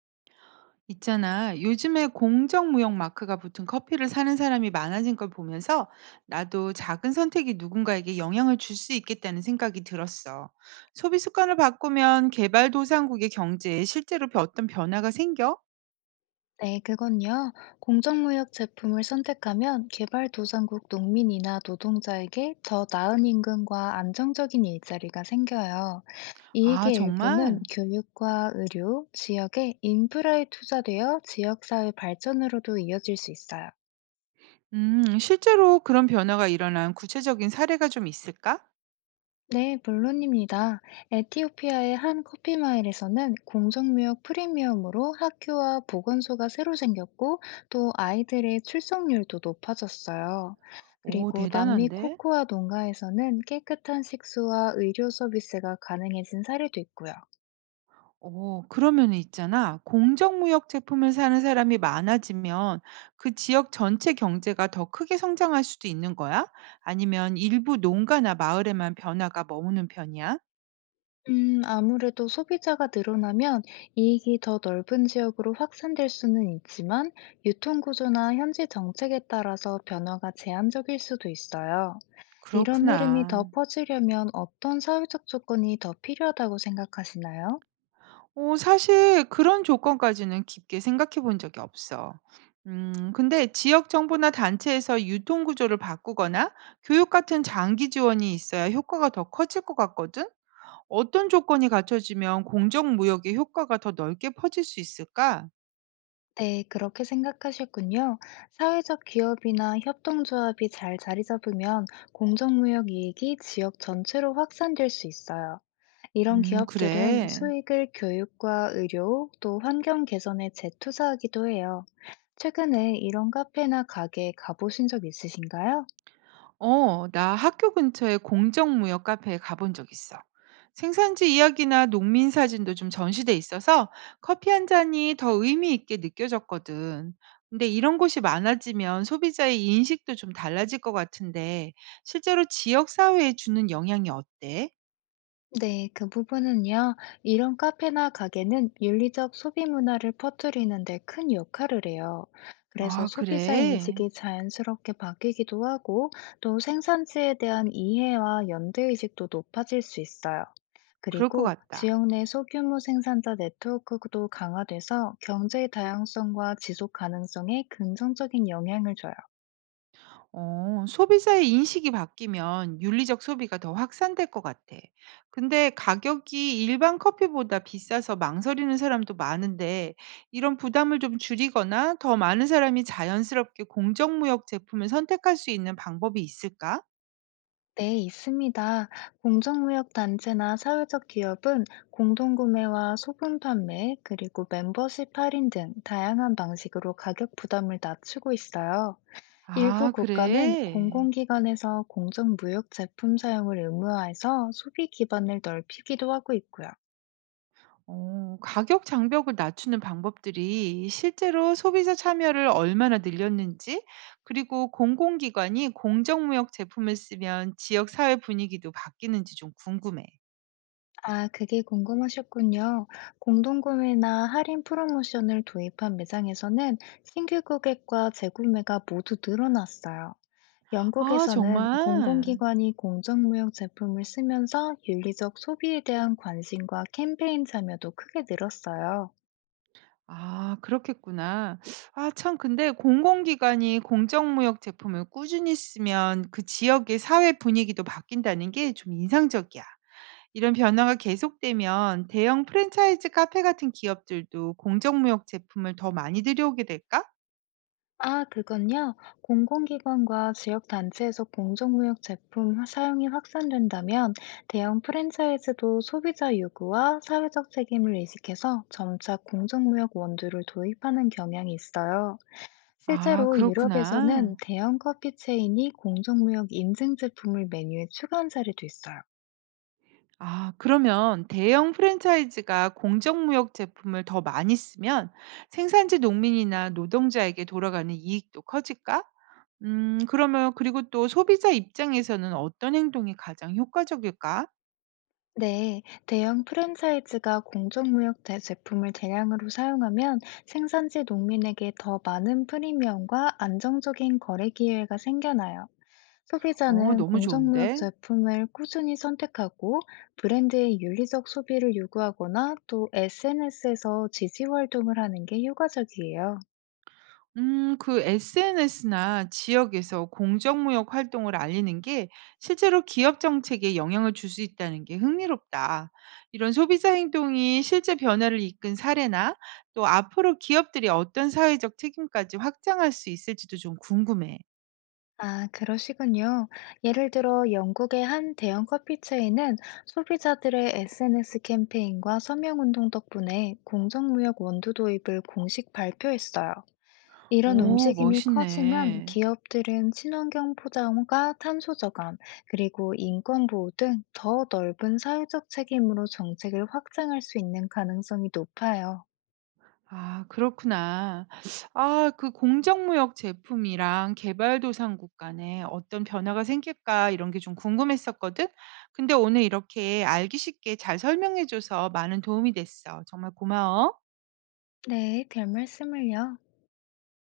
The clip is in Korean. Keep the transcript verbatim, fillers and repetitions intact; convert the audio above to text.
있잖아. 요즘에 공정무역 마크가 붙은 커피를 사는 사람이 많아진 걸 보면서 나도 작은 선택이 누군가에게 영향을 줄 수 있겠다는 생각이 들었어. 소비 습관을 바꾸면 개발도상국의 경제에 실제로 벼- 어떤 변화가 생겨? 네, 그건요. 공정무역 제품을 선택하면 개발도상국 농민이나 노동자에게 더 나은 임금과 안정적인 일자리가 생겨요. 아, 이익의 일부는 정말? 교육과 의료, 지역의 인프라에 투자되어 지역사회 발전으로도 이어질 수 있어요. 음, 실제로 그런 변화가 일어난 구체적인 사례가 좀 있을까? 네, 물론입니다. 에티오피아의 한 커피마일에서는 공정무역 프리미엄으로 학교와 보건소가 새로 생겼고 또 아이들의 출석률도 높아졌어요. 오, 그리고 남미 대단한데? 코코아 농가에서는 깨끗한 식수와 의료 서비스가 가능해진 사례도 있고요. 어, 그러면 있잖아. 공정무역 제품을 사는 사람이 많아지면 그 지역 전체 경제가 더 크게 성장할 수도 있는 거야? 아니면 일부 농가나 마을에만 변화가 머무는 편이야? 음, 아무래도 소비자가 늘어나면 이익이 더 넓은 지역으로 확산될 수는 있지만 유통구조나 현지 정책에 따라서 변화가 제한적일 수도 있어요. 이런 흐름이 더 그렇구나. 퍼지려면 어떤 사회적 조건이 더 필요하다고 생각하시나요? 어, 사실 그런 조건까지는 깊게 생각해 본 적이 없어. 음, 근데 지역 정부나 단체에서 유통 구조를 바꾸거나 교육 같은 장기 지원이 있어야 효과가 더 커질 것 같거든? 어떤 조건이 갖춰지면 공정무역의 효과가 더 넓게 퍼질 수 있을까? 네, 그렇게 생각하셨군요. 사회적 기업이나 협동조합이 잘 자리 잡으면 공정무역 이익이 지역 전체로 확산될 수 있어요. 이런 음, 기업들은 그래. 수익을 교육과 의료, 또 환경 개선에 재투자하기도 해요. 최근에 이런 카페나 가게 가보신 적 있으신가요? 어, 나 학교 근처에 공정무역 카페에 가본 적 있어. 생산지 이야기나 농민 사진도 좀 전시돼 있어서 커피 한 잔이 더 의미 있게 느껴졌거든. 근데 이런 곳이 많아지면 소비자의 인식도 좀 달라질 것 같은데 실제로 지역 사회에 주는 영향이 어때? 네, 그 부분은요. 이런 카페나 가게는 윤리적 소비 문화를 퍼뜨리는 데 큰 역할을 해요. 그래서 아, 소비자 그래. 인식이 자연스럽게 바뀌기도 하고, 또 생산지에 대한 이해와 연대의식도 높아질 수 있어요. 그럴 것 그리고 같다. 지역 내 소규모 생산자 네트워크도 강화돼서 경제의 다양성과 지속 가능성에 긍정적인 영향을 줘요. 어, 소비자의 인식이 바뀌면 윤리적 소비가 더 확산될 것 같아. 근데 가격이 일반 커피보다 비싸서 망설이는 사람도 많은데, 이런 부담을 좀 줄이거나 더 많은 사람이 자연스럽게 공정무역 제품을 선택할 수 있는 방법이 있을까? 네, 있습니다. 공정무역단체나 사회적 기업은 공동구매와 소분 판매, 그리고 멤버십 할인 등 다양한 방식으로 가격 부담을 낮추고 있어요. 일부 아, 국가는 그래. 공공기관에서 공정무역 제품 사용을 의무화해서 소비 기반을 넓히기도 하고 있고요. 어, 가격 장벽을 낮추는 방법들이 실제로 소비자 참여를 얼마나 늘렸는지, 그리고 공공기관이 공정무역 제품을 쓰면 지역 사회 분위기도 바뀌는지 좀 궁금해. 아, 그게 궁금하셨군요. 공동구매나 할인 프로모션을 도입한 매장에서는 신규 고객과 재구매가 모두 늘어났어요. 아, 영국에서는 정말? 공공기관이 공정무역 제품을 쓰면서 윤리적 소비에 대한 관심과 캠페인 참여도 크게 늘었어요. 아, 그렇겠구나. 아, 참, 근데 공공기관이 공정무역 제품을 꾸준히 쓰면 그 지역의 사회 분위기도 바뀐다는 게 좀 인상적이야. 이런 변화가 계속되면 대형 프랜차이즈 카페 같은 기업들도 공정무역 제품을 더 많이 들여오게 될까? 아, 그건요. 공공기관과 지역단체에서 공정무역 제품 사용이 확산된다면 대형 프랜차이즈도 소비자 요구와 사회적 책임을 의식해서 점차 공정무역 원두를 도입하는 경향이 있어요. 아, 실제로 유럽에서는 그렇구나. 대형 커피 체인이 공정무역 인증 제품을 메뉴에 추가한 사례도 있어요. 아, 그러면 대형 프랜차이즈가 공정무역 제품을 더 많이 쓰면 생산지 농민이나 노동자에게 돌아가는 이익도 커질까? 음, 그러면 그리고 또 소비자 입장에서는 어떤 행동이 가장 효과적일까? 네, 대형 프랜차이즈가 공정무역 대- 제품을 대량으로 사용하면 생산지 농민에게 더 많은 프리미엄과 안정적인 거래 기회가 생겨나요. 어, 소비자는 너무 공정무역 좋은데. 제품을 꾸준히 선택하고 브랜드의 윤리적 소비를 요구하거나 또 에스엔에스에서 지지 활동을 하는 게 효과적이에요. 음, 그 에스엔에스나 지역에서 공정무역 활동을 알리는 게 실제로 기업 정책에 영향을 줄 수 있다는 게 흥미롭다. 이런 소비자 행동이 실제 변화를 이끈 사례나 또 앞으로 기업들이 어떤 사회적 책임까지 확장할 수 있을지도 좀 궁금해. 아, 그러시군요. 예를 들어 영국의 한 대형 커피 체인은 소비자들의 에스엔에스 캠페인과 서명 운동 덕분에 공정무역 원두 도입을 공식 발표했어요. 이런 오, 움직임이 커지면 멋있네. 기업들은 친환경 포장과 탄소 저감, 그리고 인권 보호 등 더 넓은 사회적 책임으로 정책을 확장할 수 있는 가능성이 높아요. 아, 그렇구나. 아, 그 공정무역 제품이랑 개발도상국 간에 어떤 변화가 생길까 이런 게 좀 궁금했었거든. 근데 오늘 이렇게 알기 쉽게 잘 설명해 줘서 많은 도움이 됐어. 정말 고마워. 네, 별 말씀을요.